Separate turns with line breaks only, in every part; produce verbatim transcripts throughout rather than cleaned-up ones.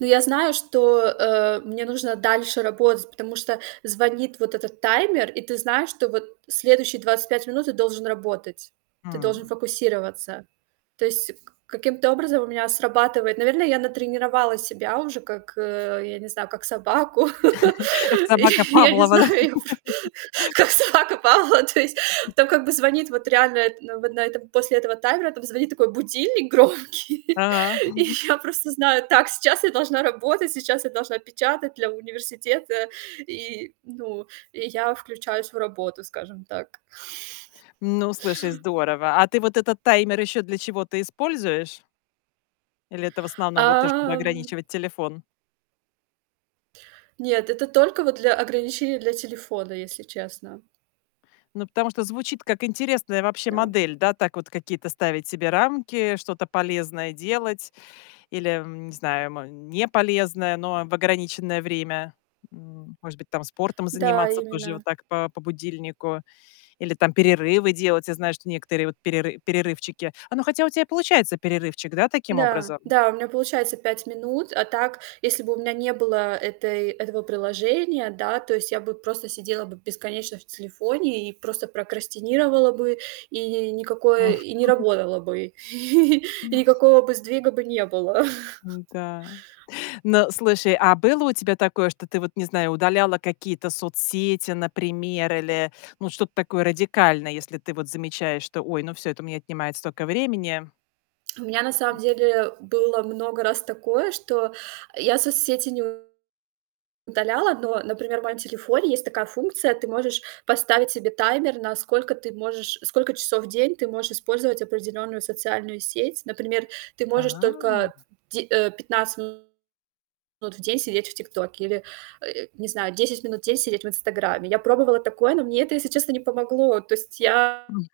Ну, я знаю, что, э, мне нужно дальше работать, потому что звонит вот этот таймер, и ты знаешь, что вот следующие двадцать пять минут ты должен работать, ты
Хм.
должен фокусироваться. То есть к каким-то образом у меня срабатывает Наверно, я натренировала себя уже как, э, я не знаю, как собаку.
Как
Я
собака
я не
Павлова, да?
знаю, я пр как собака Павлова. То есть там как бы звонит вот реально, ну вот на этом после этого таймера, там звонит такой будильник громкий,
А.
и я просто знаю: "Так, сейчас я должна работать, сейчас я должна печатать для университета. И, ну, и я включаюсь в работу, скажем так".
Ну, слушай, здорово. А ты вот этот таймер еще для чего-то используешь? Или это в
А,
основном вот то, чтобы
м
ограничивать телефон?
Нет, это только вот для ограничения, для телефона, если честно.
Ну, потому что звучит как интересная вообще
Да.
модель, да. Так вот какие-то ставить себе рамки, что-то полезное делать или, м, не знаю, мо неполезное, но в ограниченное время. М, может быть там спортом
Да,
заниматься тоже вот
именно.
так по по будильнику или там перерывы делать. Я знаю, что некоторые вот переры перерывчики Оно хотя у тя и получается перерывчик, да, таким
Н-да.
образом?
Да, у меня получается пять минут. А так, если бы у меня не было этой этого приложения, да, то есть я бы просто сидела бы бесконечно в телефоне и просто прокрастинировала бы и ни никакое и не работала бы, и никакого бы сдвига бы не было.
Н-да. Ну, слушай, а было у тебя такое, что ты вот, не знаю, удаляла какие-то соцсети, например, или, ну что-то такое радикальное, если ты вот замечаешь, что: "Ой, ну, всё, это у меня отнимает столько времени".
У меня на самом деле было много раз такое, что я соцсети не в удаляла, но, например, в моем телефоне есть такая функция: ты можешь поставить себе таймер, на сколько ты можешь сколько часов в день ты можешь использовать определенную социальную сеть. Например, ты
А.
можешь только де э, пятнадцать минут в день сидеть в "Тиктоке" или, э, не знаю, десять минут в день сидеть в "Инстаграмме". Я пробовала такое, но мне это, если честно, не помогло. То есть я
М.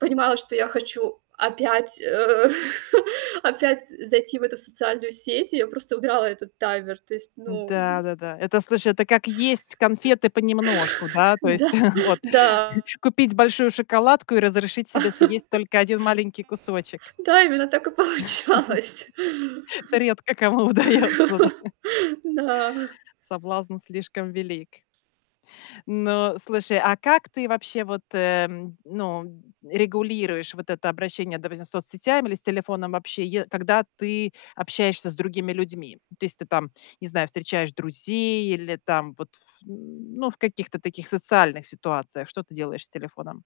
понимала, что я хочу опять, э, опять, э, зайти в эту социальную сеть, и я просто убирала этот таймер. То есть, ну
Н-да, да-да. Это, слушай, это как есть конфеты понемножку, да. То есть
Да,
вот:
да.
купить большую шоколадку и разрешить себе съесть только один маленький кусочек.
Да, именно так и получалось.
Это редко кому удается, да?
Н-да.
Соблазн слишком велик. Ну слушай, а как ты вообще вот, м, ну, регулируешь вот это обращение, допустим, с соцсетями или с телефоном вообще, е когда ты общаешься с другими людьми? То есть ты там, не знаю, встречаешь друзей или там вот ф ну в каких-то таких социальных ситуациях, что ты делаешь с телефоном?